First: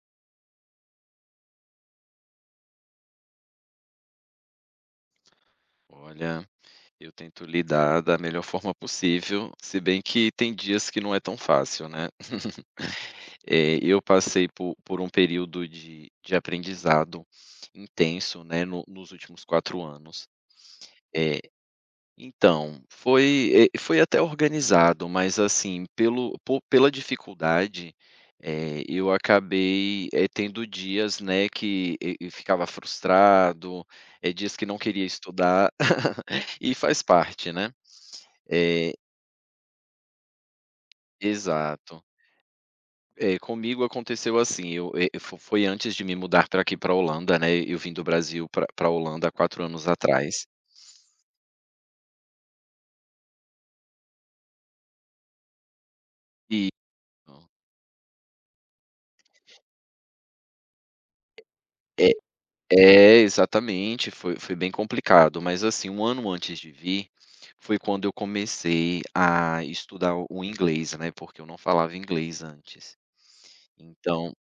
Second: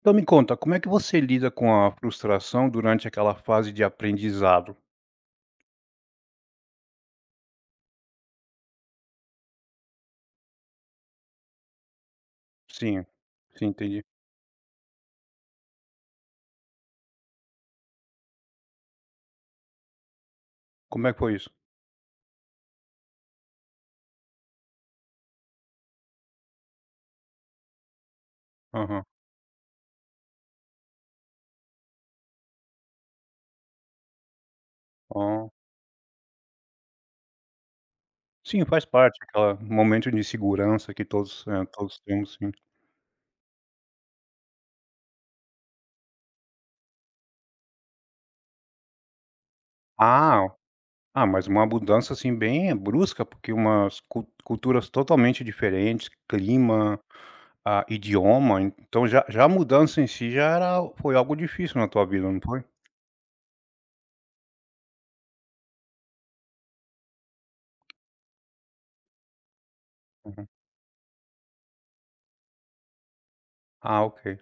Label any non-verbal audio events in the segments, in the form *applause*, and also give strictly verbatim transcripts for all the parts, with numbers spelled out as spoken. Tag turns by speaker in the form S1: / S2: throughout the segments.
S1: Então me conta, como é que você lida com a frustração durante aquela fase de aprendizado?
S2: Olha, eu tento lidar da melhor forma possível, se bem que tem dias que não é tão fácil, né?
S1: Sim,
S2: *laughs*
S1: sim,
S2: Eh, eu
S1: entendi.
S2: passei po por um período de de aprendizado intenso, né, no nos últimos quatro anos.
S1: Como é que foi
S2: Eh
S1: isso?
S2: então, foi eh, foi até organizado, mas assim, pelo po pela dificuldade, eh,
S1: Aham.
S2: eu acabei, eh, tendo dias, né, que e e ficava frustrado, eh, dias que não queria
S1: Oh.
S2: estudar, *laughs* e faz parte, né.
S1: Sim, faz
S2: Eh
S1: parte, aquela momento de insegurança que todos, eh, todos
S2: exato.
S1: temos, sim.
S2: Eh, comigo aconteceu assim, eu eh, fo foi antes de me mudar para aqui para Holanda, né, eu vim do Brasil para pra Holanda há 4 anos
S1: Ah,
S2: atrás.
S1: ah, mas uma mudança, assim, bem brusca, porque umas cul culturas totalmente diferentes, clima,
S2: e
S1: ah, idioma, então já já a mudança em si já era foi algo difícil na tua vida, não foi?
S2: É, exatamente, foi foi bem complicado, mas assim, um ano antes de vir, foi quando eu comecei a estudar o o
S1: Uhum.
S2: inglês, né, porque eu não falava inglês antes.
S1: Ah,
S2: Então,
S1: ok.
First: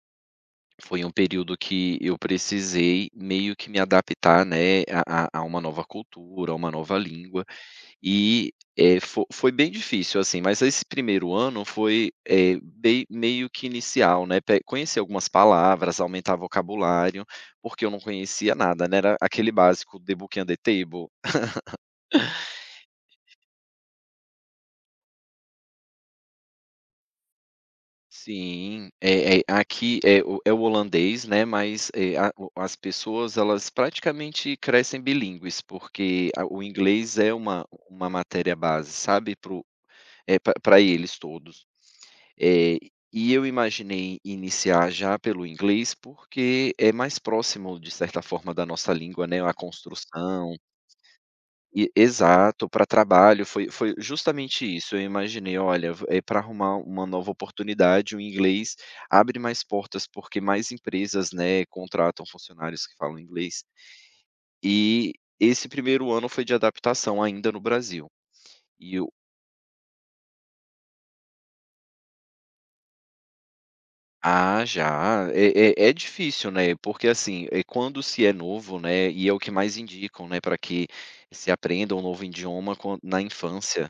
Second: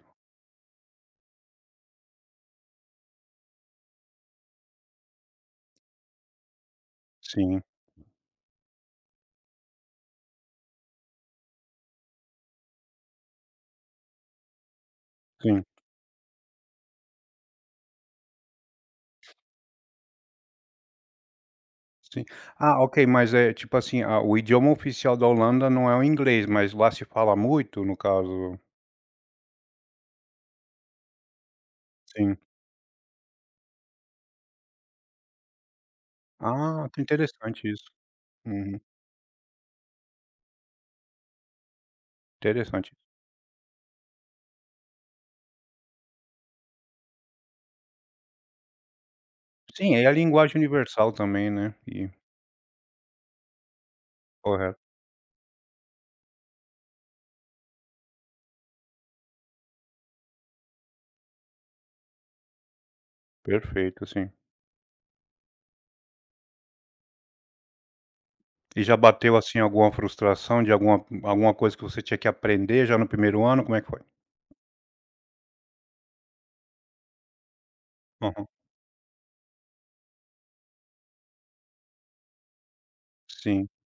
S2: foi um período que eu precisei meio que me adaptar, né, a a a uma nova cultura, a uma nova língua.
S1: Sim,
S2: E, eh, fo foi bem difícil, assim, mas esse primeiro ano foi, eh, bem meio que inicial, né, pe conhecer algumas
S1: sim.
S2: palavras, aumentar vocabulário, porque eu não conhecia nada, né, era aquele básico The Book and the Table.
S1: Sim. Ah, ok, mas é tipo assim, ah, o idioma oficial da Holanda não é o inglês, mas lá se fala muito, no caso?
S2: Sim, é é aqui é o é o holandês, né, mas, eh, a
S1: Sim.
S2: o as pessoas elas praticamente crescem bilíngues, porque a o
S1: Ah, que
S2: inglês é uma
S1: interessante isso.
S2: uma matéria
S1: Uhum,
S2: base, sabe, pro é para eles todos. Eh,
S1: interessante.
S2: e eu imaginei iniciar já pelo inglês, porque é mais próximo, de certa forma, da nossa língua, né, a
S1: Sim, é a
S2: construção
S1: linguagem universal também, né,
S2: e
S1: e
S2: exato, para trabalho, foi foi justamente
S1: correto.
S2: isso, eu imaginei: "Olha, v eh, para arrumar uma nova oportunidade, o inglês abre mais portas, porque mais empresas, né, contratam funcionários que falam inglês".
S1: Perfeito, sim.
S2: E esse primeiro ano foi de adaptação ainda no Brasil.
S1: E já
S2: E o
S1: bateu, assim, alguma frustração de alguma alguma coisa que você tinha que aprender já no primeiro ano, como é que foi?
S2: Ah, já. É é é difícil, né, porque, assim, é quando se é
S1: Aham.
S2: novo, né, e é o que mais indicam, né, para que se aprenda um novo idioma quan na
S1: Sim,
S2: infância.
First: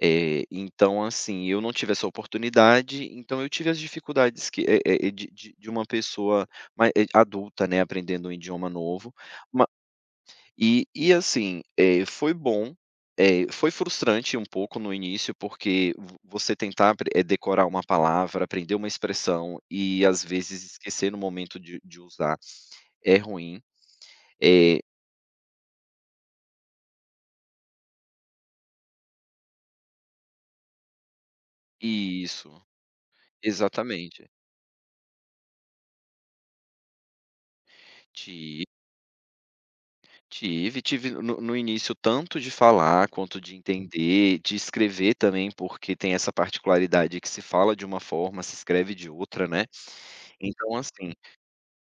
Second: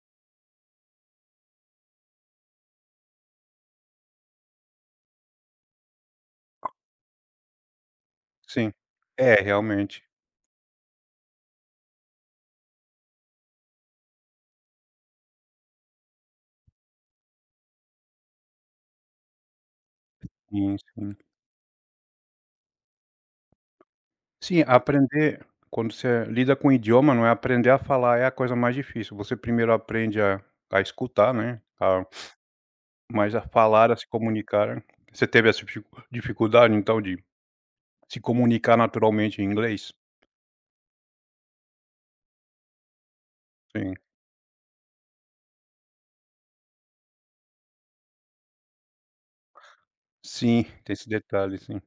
S2: Eh, então, assim, eu não tive essa oportunidade, então eu tive as dificuldades que eh eh, de de de uma pessoa ma eh, adulta, né, aprendendo um idioma
S1: sim.
S2: novo,
S1: É, realmente.
S2: e e assim, eh, foi bom, eh, foi frustrante um pouco no início, porque vo você tentar apre eh, decorar uma palavra, aprender uma expressão e às vezes
S1: Sim,
S2: esquecer
S1: sim.
S2: no momento de de usar é ruim.
S1: Sim,
S2: Eh
S1: aprender quando você lida com idioma, não é aprender a falar é a coisa mais difícil. Você primeiro aprende a a escutar, né, a
S2: isso,
S1: mas a falar, a se
S2: exatamente.
S1: comunicar. Você teve essa dificu dificuldade, então, de se
S2: Ti
S1: comunicar naturalmente em inglês?
S2: tive, tive no no início tanto de falar quanto de
S1: Sim.
S2: entender, de escrever também, porque tem essa particularidade que se fala de uma forma, se escreve de outra, né.
S1: Sim,
S2: Então
S1: tem esse
S2: assim
S1: detalhe, sim,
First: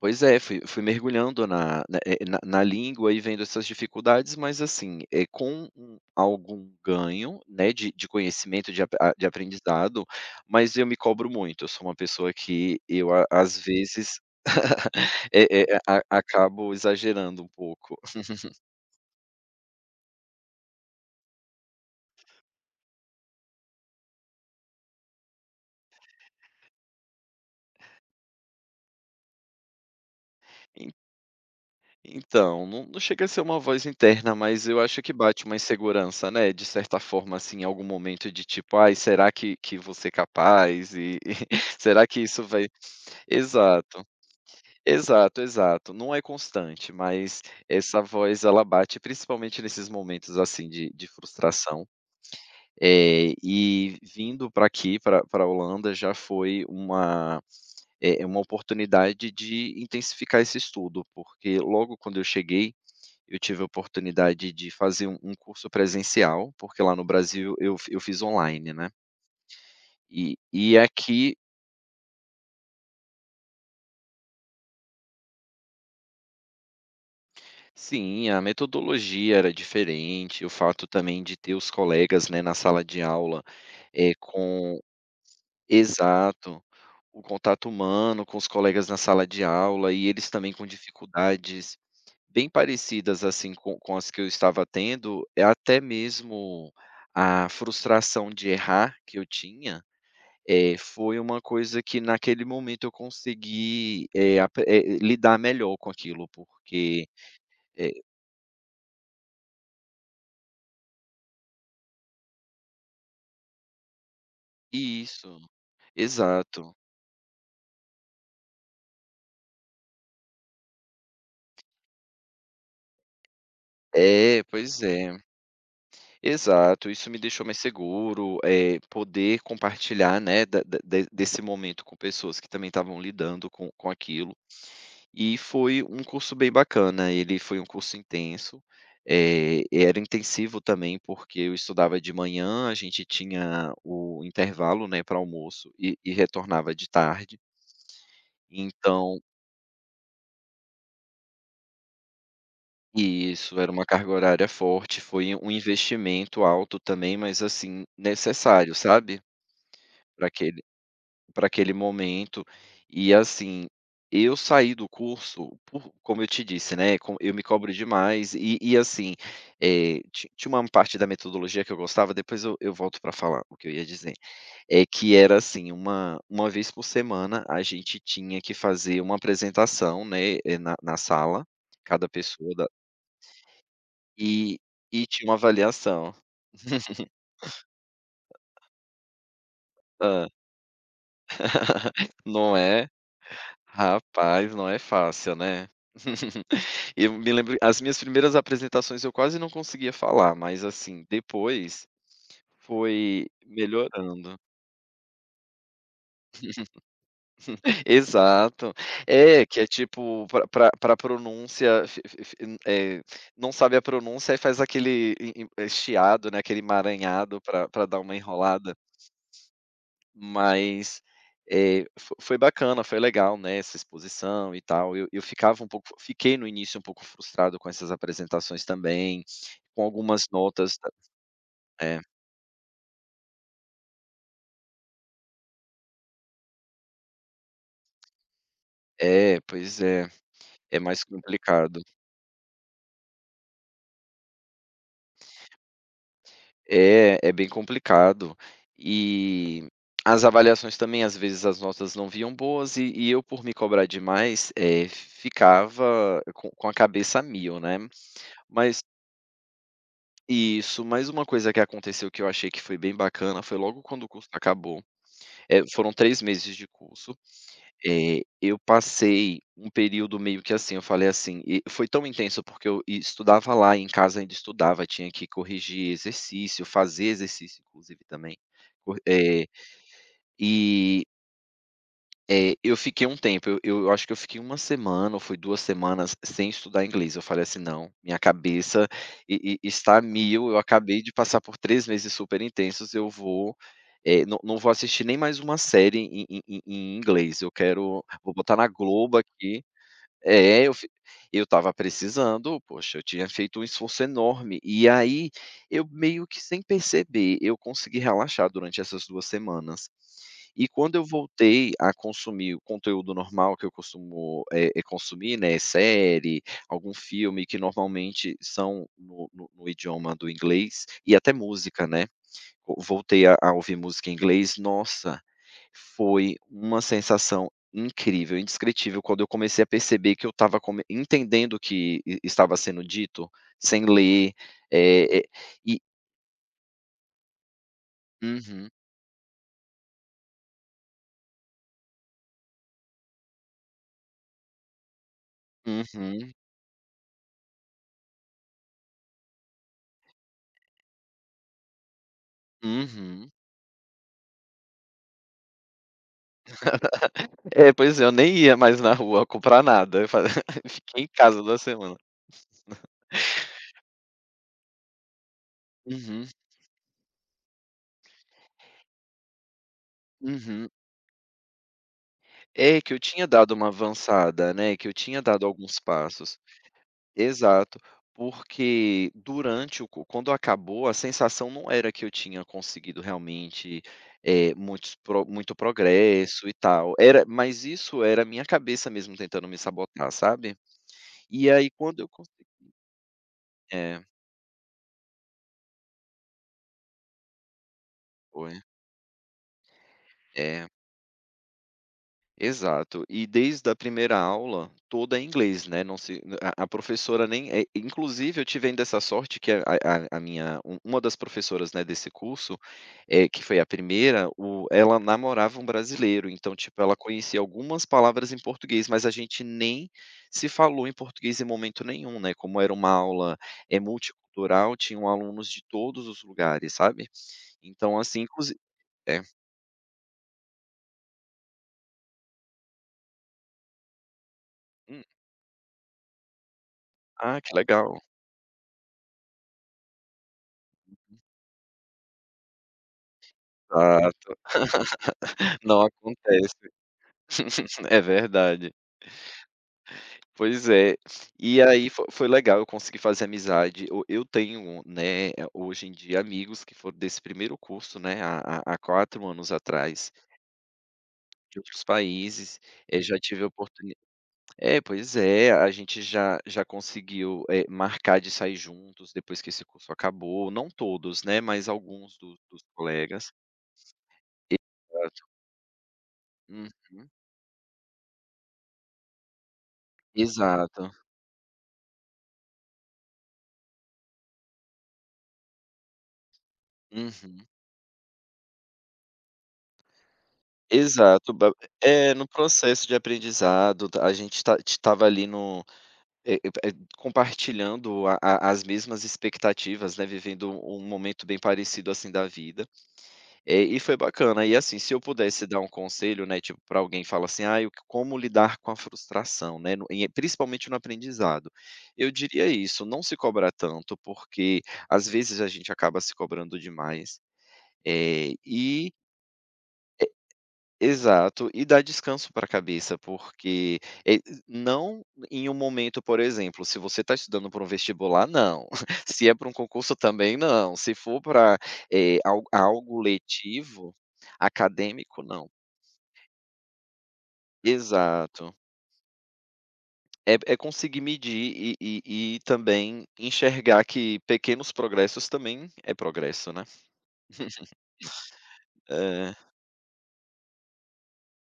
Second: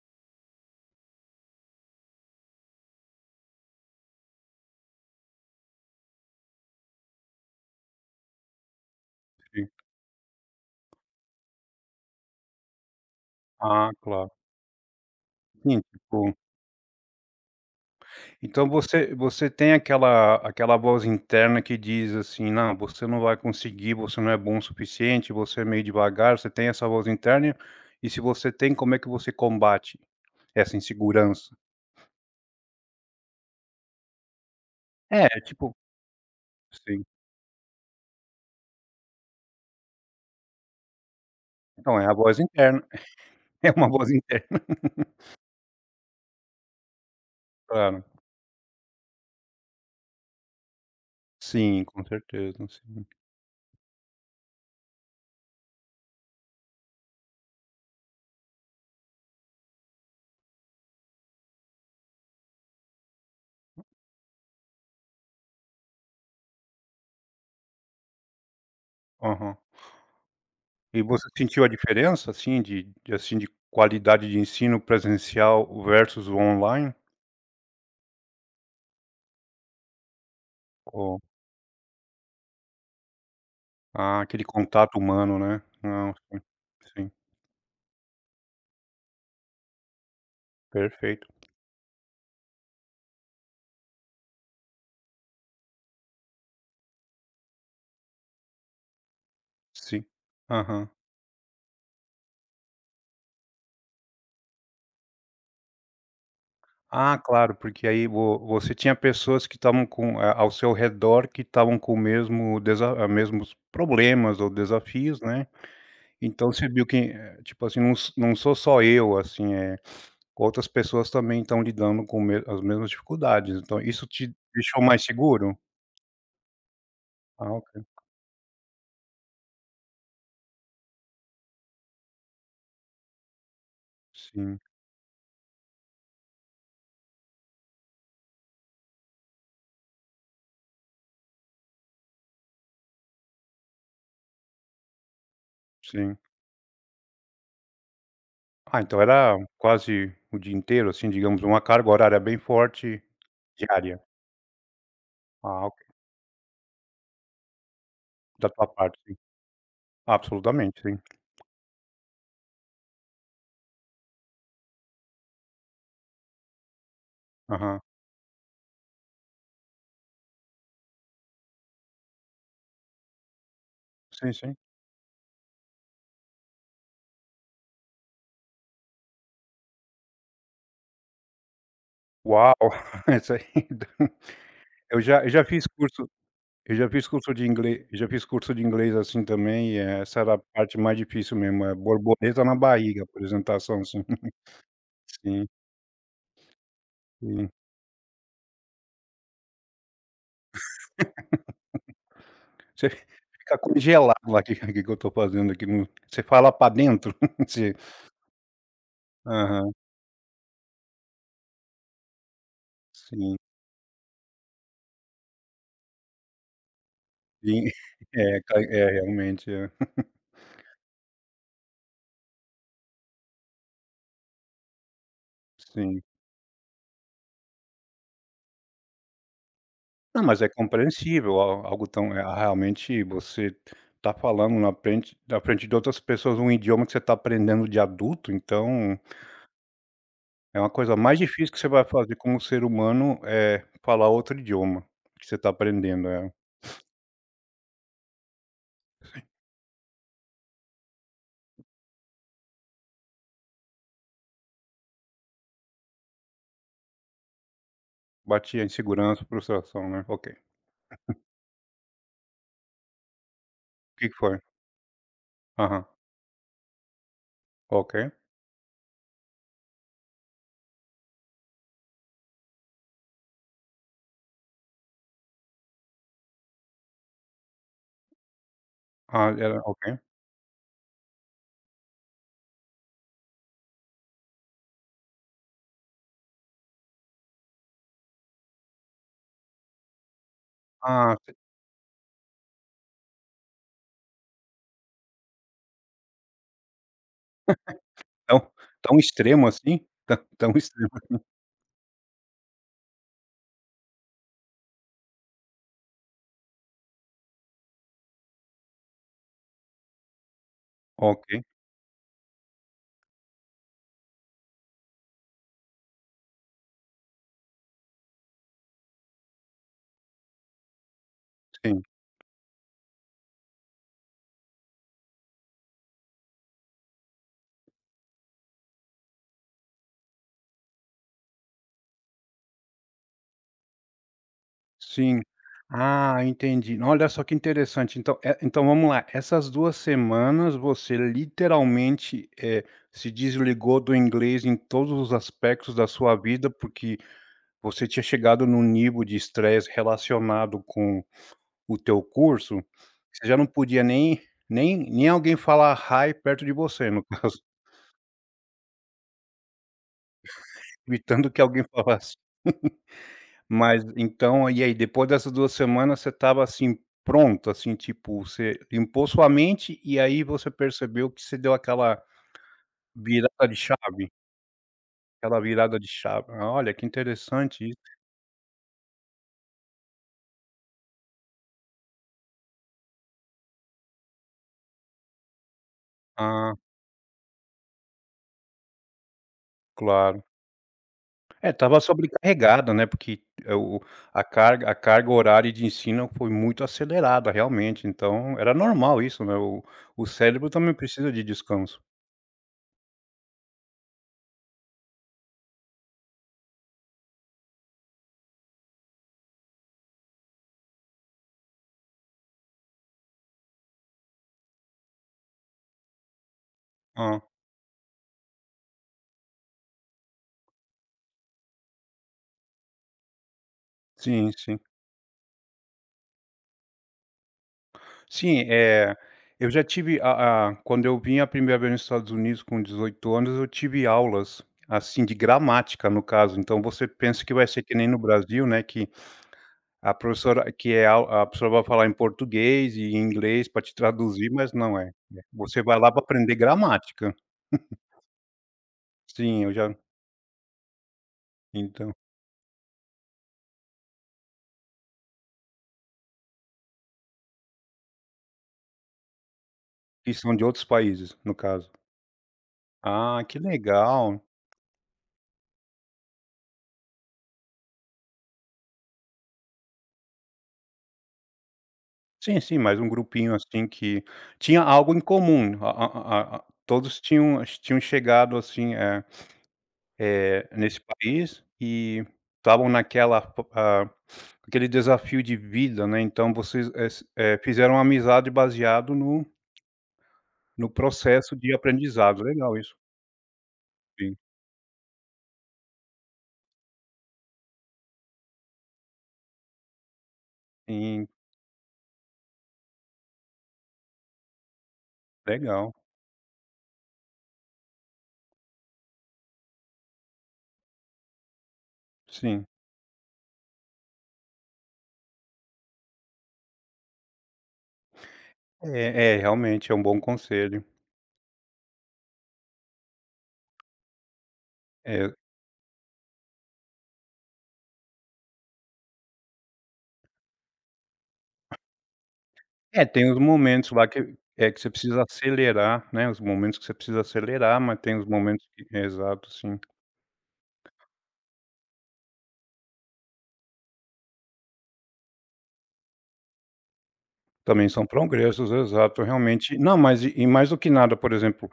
S2: Pois é, fui fui mergulhando na na, eh, na na língua e vendo essas dificuldades, mas assim, é com um algum ganho, né, de de conhecimento, de ap a de
S1: sim.
S2: aprendizado, mas eu me cobro muito, eu sou uma pessoa que eu a às
S1: Ah,
S2: vezes,
S1: claro.
S2: *laughs* eh eh,
S1: Sim,
S2: a
S1: tipo.
S2: acabo exagerando um pouco.
S1: Então você você tem aquela aquela voz interna que diz assim: "Não, você não vai conseguir, você não é bom o suficiente, você é meio devagar", você tem essa voz interna? E se você tem, como é que você combate essa
S2: *laughs*
S1: insegurança?
S2: Então, não não chega a ser uma voz interna, mas eu acho que
S1: É,
S2: bate uma
S1: tipo,
S2: insegurança, né, de certa
S1: sim.
S2: forma, assim, em algum momento de tipo: "Ai, será que que vou ser capaz?" E *laughs*
S1: Então é
S2: será
S1: a
S2: que
S1: voz
S2: isso vai.
S1: interna, *laughs* é uma
S2: Exato,
S1: voz interna.
S2: exato, exato. Não é constante, mas essa
S1: Claro.
S2: voz ela bate principalmente nesses momentos, assim, de de
S1: Sim,
S2: frustração.
S1: com certeza, sim.
S2: Eh, e vindo para aqui, para pra Holanda, já foi uma, é uma oportunidade de intensificar esse estudo, porque logo quando eu cheguei eu tive a oportunidade de fazer um um curso presencial, porque lá no Brasil eu fi eu fiz online, né.
S1: Aham.
S2: E e
S1: E você
S2: aqui
S1: sentiu a diferença, assim, de de assim, de qualidade de ensino presencial versus o online?
S2: sim, a metodologia era diferente, o fato
S1: Ou
S2: também de ter os colegas, né, na sala de aula, eh,
S1: Ah, aquele
S2: com
S1: contato humano, né. Não, sim,
S2: exato,
S1: sim,
S2: o contato humano com os colegas na sala de aula e eles também com
S1: perfeito,
S2: dificuldades bem parecidas, assim, com com as que eu estava tendo, é até mesmo a frustração de errar que eu tinha.
S1: sim.
S2: Eh,
S1: Aham.
S2: foi uma coisa que naquele momento eu consegui, eh, apre eh, lidar melhor com aquilo, porque
S1: Ah, claro, porque
S2: eh
S1: aí vo você tinha pessoas que estavam com a ao seu redor que estavam com o mesmo desa ah, mesmos problemas ou desafios,
S2: isso,
S1: né. Então você
S2: exato.
S1: viu que, eh, tipo assim, não s não sou só eu, assim, é outras pessoas também estão lidando com me as mesmas dificuldades, então isso te
S2: É,
S1: deixou
S2: pois
S1: mais
S2: é.
S1: seguro?
S2: Exato, isso me deixou
S1: Ah,
S2: mais
S1: ok.
S2: seguro, é poder compartilhar, né, da da de desse momento com pessoas que também estavam lidando com com aquilo.
S1: Sim,
S2: E foi um curso bem bacana, ele foi um curso intenso, eh, era intensivo também, porque eu estudava de manhã, a gente tinha o intervalo, né, para almoço e e
S1: sim.
S2: retornava de tarde,
S1: Ah, então
S2: então.
S1: era quase o dia inteiro, assim, digamos, uma carga horária bem forte
S2: Isso, era uma
S1: diária.
S2: carga horária forte, foi um
S1: Ah, ok,
S2: investimento alto também, mas, assim,
S1: da tua
S2: necessário,
S1: parte, sim.
S2: sabe, para aquele
S1: Absolutamente, sim.
S2: para aquele momento. E assim, eu saí do curso por como eu te disse, né, co eu me cobro
S1: Aham.
S2: demais e e assim, eh, ti tinha uma parte da metodologia que eu gostava, depois eu eu volto para falar o que eu ia dizer.
S1: Sim, sim.
S2: É que era assim, uma uma vez por semana a gente tinha que fazer uma apresentação, né, eh, na na sala, cada
S1: Uau!
S2: pessoa da
S1: *laughs* Isso aí *laughs*
S2: e
S1: eu
S2: e
S1: já
S2: tinha
S1: eu
S2: uma
S1: já fiz curso
S2: avaliação.
S1: eu já fiz
S2: *laughs*
S1: curso de inglês, eu já fiz curso de inglês, assim, também, e essa
S2: Hã.
S1: era a parte mais difícil mesmo, é
S2: *laughs*
S1: borboleta na
S2: Não é?
S1: barriga, apresentação, assim. *laughs*
S2: Rapaz, não é fácil,
S1: Sim,
S2: né? *laughs* Eu me
S1: sim.
S2: lembro as minhas primeiras apresentações eu quase não conseguia falar, mas assim, depois
S1: Você
S2: foi
S1: fica congelado
S2: melhorando.
S1: lá, *laughs* o "Que que que eu tô fazendo aqui no" você fala pra dentro, *laughs* você
S2: Exato. É, que é
S1: Aham,
S2: tipo pra pra pra pronúncia fi fi fi eh,
S1: sim.
S2: não sabe a pronúncia e faz aquele e e eh, chiado, né, aquele emaranhado
S1: Sim,
S2: pra pra dar
S1: *laughs*
S2: uma
S1: é ca
S2: enrolada.
S1: é realmente, é,
S2: Mas, eh, fo foi bacana, foi legal, né, essa exposição e tal. Eu eu ficava um pouco
S1: sim.
S2: fiquei no início um pouco frustrado com essas apresentações também, com
S1: Não,
S2: algumas
S1: mas é
S2: notas.
S1: compreensível, al algo
S2: É,
S1: tão eh, realmente você tá falando na frente na frente de outras pessoas um idioma que você está aprendendo de adulto, então
S2: é, pois é,
S1: é uma
S2: é
S1: coisa
S2: mais
S1: mais difícil que você
S2: complicado.
S1: vai fazer como ser humano, é falar outro idioma que você está aprendendo, é.
S2: É, é bem complicado. E as avaliações também, às vezes as notas não vinham boas e e eu por me cobrar demais, eh, ficava com com a cabeça a mil, né.
S1: Batia
S2: Mas
S1: insegurança, frustração, né, ok.
S2: isso, Mais uma coisa que aconteceu que eu achei que foi bem bacana, foi logo
S1: O
S2: quando
S1: Que
S2: o
S1: que
S2: curso
S1: foi?
S2: acabou, eh,
S1: Aham,
S2: foram três meses de curso.
S1: ok.
S2: Eh, eu passei um período meio que assim, eu falei assim e foi tão intenso, porque eu estudava lá, em casa ainda estudava, tinha que corrigir exercício, fazer exercício inclusive também, cor
S1: Ah,
S2: eh,
S1: era ok.
S2: e é, eu fiquei um tempo, eu eu acho que eu fiquei uma semana ou foi duas semanas sem estudar inglês, eu falei assim: "Não, minha cabeça e e está a mil, eu acabei de
S1: Ah,
S2: passar por três meses super intensos, eu vou, eh, não não vou assistir nem mais uma série em em em em inglês, eu quero vou
S1: tão
S2: botar na
S1: tão
S2: Globo
S1: extremo
S2: aqui".
S1: assim? *laughs* Tão tão
S2: É, eu
S1: extremo
S2: fi
S1: assim.
S2: eu estava precisando, poxa, eu tinha feito um esforço enorme, e aí eu meio que sem perceber, eu consegui relaxar durante essas duas semanas. E quando eu
S1: Ok,
S2: voltei a consumir o conteúdo normal que eu costumo, é eh, consumir, né, série, algum filme que normalmente são no no no idioma do inglês, e até
S1: sim.
S2: música, né, co voltei a a ouvir música em inglês, nossa, foi uma sensação incrível, indescritível, quando eu comecei a perceber que eu estava entendendo o que e estava sendo dito, sem ler, eh
S1: Sim.
S2: eh, e
S1: Ah, entendi. Olha só que interessante. Então, eh, então
S2: Uhum,
S1: vamos lá. Essas duas semanas você literalmente, eh, se desligou do inglês em todos os aspectos da sua
S2: uhum,
S1: vida, porque você tinha chegado num nível de estresse relacionado com o teu curso, você
S2: uhum.
S1: já não podia nem nem nem alguém falar "hi" perto de você, no caso,
S2: É, pois é, eu nem ia mais na rua comprar nada, eu fa *laughs*
S1: *laughs*
S2: fiquei em
S1: evitando que
S2: casa 2
S1: alguém
S2: semanas.
S1: falasse. Mas então e aí, depois dessas duas semanas você
S2: Uhum,
S1: estava, assim, pronto, assim, tipo, você limpou sua mente e aí você
S2: uhum.
S1: percebeu que você deu aquela
S2: É, que eu tinha
S1: virada
S2: dado
S1: de
S2: uma
S1: chave?
S2: avançada, né, que eu tinha
S1: Aquela
S2: dado
S1: virada
S2: alguns
S1: de chave.
S2: passos.
S1: Ah, olha, que interessante isso.
S2: Exato, porque durante o co quando acabou, a sensação não era que eu tinha conseguido realmente, eh, muitos pro muito progresso e
S1: Ah,
S2: tal, era mas isso era a minha cabeça mesmo tentando me sabotar,
S1: claro.
S2: sabe.
S1: É,
S2: E aí
S1: estava
S2: quando eu con
S1: sobrecarregada, né, porque, eh, o
S2: é,
S1: a carga a carga horária de ensino foi muito acelerada, realmente, então era
S2: foi,
S1: normal isso, né, o o cérebro
S2: é.
S1: também precisa de descanso.
S2: Exato. E desde a primeira aula, toda em inglês, né, não se a a professora nem eh, inclusive eu tive ainda essa sorte que a a a minha u uma das professoras, né, desse curso, é que foi a primeira, o ela namorava um brasileiro, então, tipo, ela
S1: Ah,
S2: conhecia algumas palavras em português, mas a gente nem se falou em português em momento nenhum, né, como era uma aula, é
S1: sim, sim.
S2: multicultural, tinham alunos de todos os lugares, sabe. Então, assim,
S1: Sim,
S2: inclusive,
S1: eh,
S2: é.
S1: eu já tive a a quando eu vim a primeira vez nos Estados Unidos com dezoito anos, eu tive aulas, assim,
S2: Hum.
S1: de gramática, no caso. Então você pensa que
S2: Ah,
S1: vai
S2: que
S1: ser que nem no
S2: legal.
S1: Brasil, né, que a professora que é au a professora vai falar em português e em inglês para te
S2: Ah,
S1: traduzir, mas não é. Você vai
S2: não
S1: lá para aprender
S2: acontece.
S1: gramática.
S2: *laughs* É verdade.
S1: Sim, eu já
S2: Pois é. E aí
S1: então,
S2: fo foi legal, eu consegui fazer amizade. Eu eu tenho, né, eh, hoje em dia amigos que foram desse primeiro curso, né, há há há 4 anos
S1: que
S2: atrás,
S1: são de outros países, no
S2: de
S1: caso.
S2: outros países, eh, já
S1: Ah, que
S2: tive a oportuni
S1: legal.
S2: é, pois é, a gente já já conseguiu, eh, marcar de sair juntos depois que esse curso acabou, não todos, né, mas alguns dos
S1: Sim, sim,
S2: dos
S1: mas um
S2: colegas.
S1: grupinho, assim, que tinha algo em
S2: Exato.
S1: comum, a a a a todos
S2: Uhum.
S1: tinham tinham chegado, assim, eh eh, nesse
S2: Exato.
S1: país e estavam naquela ah, aquele desafio de vida, né, então vocês, eh s eh,
S2: Uhum.
S1: fizeram uma amizade baseado no no
S2: Exato,
S1: processo
S2: ba
S1: de
S2: é,
S1: aprendizado.
S2: no
S1: Legal isso.
S2: processo de aprendizado, a
S1: Sim,
S2: gente tá estava ali no eh eh, compartilhando a a as mesmas expectativas, né, vivendo um um
S1: sim,
S2: momento bem parecido, assim, da vida, eh, e foi bacana. E, assim, se eu pudesse dar um
S1: legal.
S2: conselho, né, tipo, para alguém fala assim: "Ai, como lidar com a frustração, né, no e principalmente no aprendizado". Eu
S1: Sim.
S2: diria isso, não se cobrar tanto, porque às vezes a gente acaba se cobrando demais, eh, e
S1: É, é, realmente é um bom conselho.
S2: Exato, e dá descanso para a cabeça, porque, eh, não
S1: É,
S2: em um momento, por exemplo, se você está estudando para um vestibular, não. *laughs* Se é para um concurso, também não. Se for para, eh,
S1: é,
S2: algo
S1: tem os momentos lá
S2: letivo,
S1: que é que você precisa
S2: acadêmico, não.
S1: acelerar, né, os momentos que você precisa acelerar, mas tem os momentos
S2: Exato.
S1: que exato, sim.
S2: É é conseguir medir e e e também enxergar que pequenos progressos também é progresso, né.
S1: Também são progressos, exato,
S2: É.
S1: realmente. Não, mas e e mais do que nada, por exemplo,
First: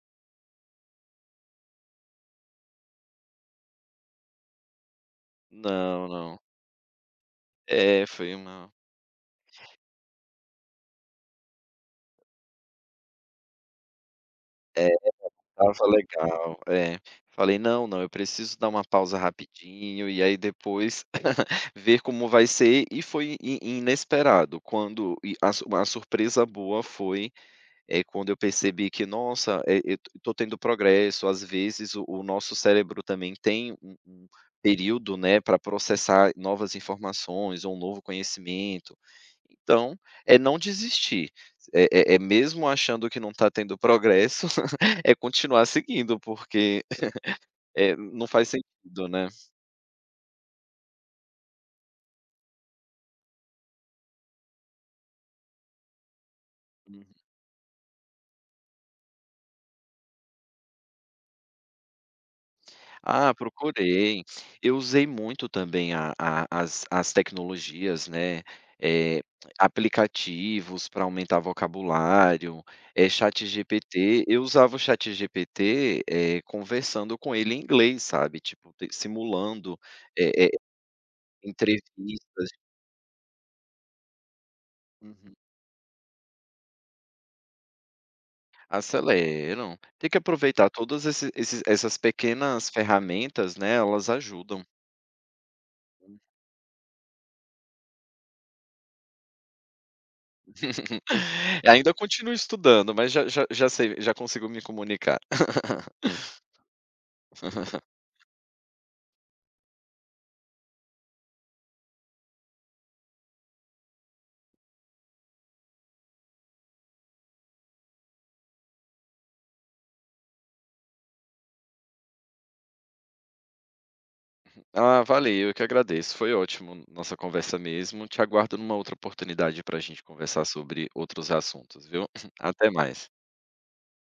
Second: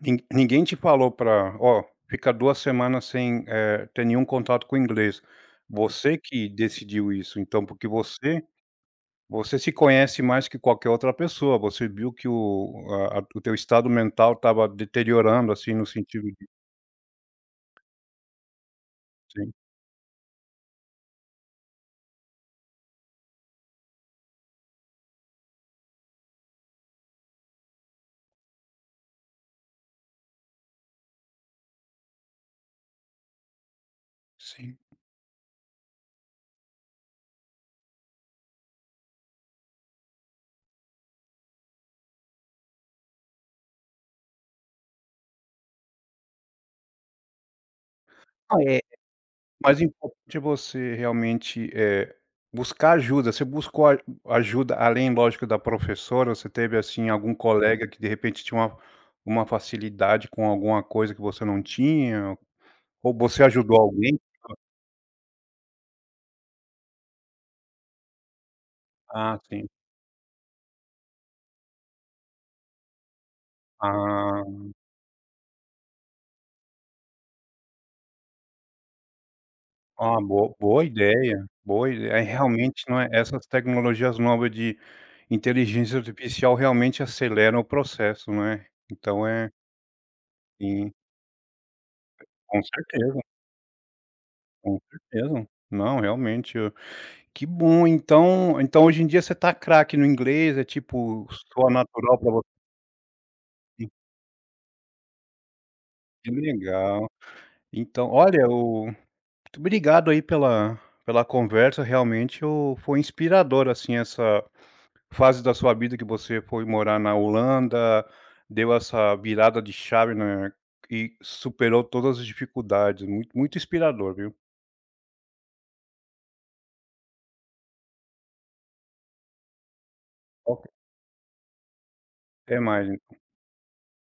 S1: nin ninguém te falou pra: "Ó, fica duas semanas sem, eh, ter nenhum contato com inglês".
S2: Não,
S1: Você
S2: não.
S1: que decidiu isso, então, porque
S2: É, foi
S1: você
S2: uma
S1: você se conhece mais que qualquer outra pessoa, você viu que o a a o teu estado mental estava deteriorando, assim, no
S2: Tava
S1: sentido de
S2: legal, é. Falei: "Não, não, eu preciso dar uma pausa
S1: sim,
S2: rapidinho e aí depois *laughs* ver como vai ser", e foi i inesperado, quando e a su a surpresa boa foi é quando eu percebi que, nossa, eh, eu estou tendo progresso, às vezes o o nosso cérebro também tem um um
S1: sim.
S2: período, né, para processar novas informações ou um novo conhecimento. Então, é não desistir, é é é mesmo achando que não está tendo progresso, *laughs* é continuar seguindo, porque, eh, não faz
S1: Ah, é.
S2: sentido, né.
S1: Mais importante é você realmente, eh, buscar ajuda. Você buscou a ajuda além, lógico, da professora? Você teve, assim, algum colega que de repente tinha uma uma facilidade com alguma coisa que você não tinha? Ou
S2: Ah,
S1: você ajudou alguém?
S2: procurei. Eu usei muito também a a as as tecnologias, né, eh,
S1: Ah, sim.
S2: aplicativos para aumentar vocabulário, eh, ChatGPT. Eu
S1: Ah,
S2: usava o ChatGPT, eh, conversando com ele em inglês, sabe, tipo, te simulando,
S1: ah,
S2: eh eh,
S1: boa boa ideia, boa ideia. É,
S2: entrevistas.
S1: realmente, não é essas tecnologias novas de
S2: Uhum.
S1: inteligência artificial realmente aceleram o processo, não é? Então é
S2: Aceleram. Tem que aproveitar
S1: sim,
S2: todas esse esses essas
S1: com
S2: pequenas
S1: certeza,
S2: ferramentas, né, elas ajudam.
S1: com certeza. Não, realmente. Que bom, então então hoje em dia você tá craque no inglês, é tipo,
S2: *laughs*
S1: soa
S2: Ainda
S1: natural pra
S2: continuo
S1: você.
S2: estudando, mas já já já sei, já consigo me comunicar. *laughs*
S1: Que legal. Então, olha, o muito obrigado aí pela pela conversa, realmente o foi inspirador, assim, essa fase da sua vida que você foi morar na Holanda, deu essa virada de chave, né, e superou todas as dificuldades, muito muito inspirador, viu.
S2: Ah, valeu, eu que agradeço, foi ótimo nossa conversa mesmo. Te aguardo numa outra oportunidade para a gente conversar
S1: Ok,
S2: sobre outros assuntos, viu? *laughs*
S1: até
S2: Até
S1: mais.
S2: mais.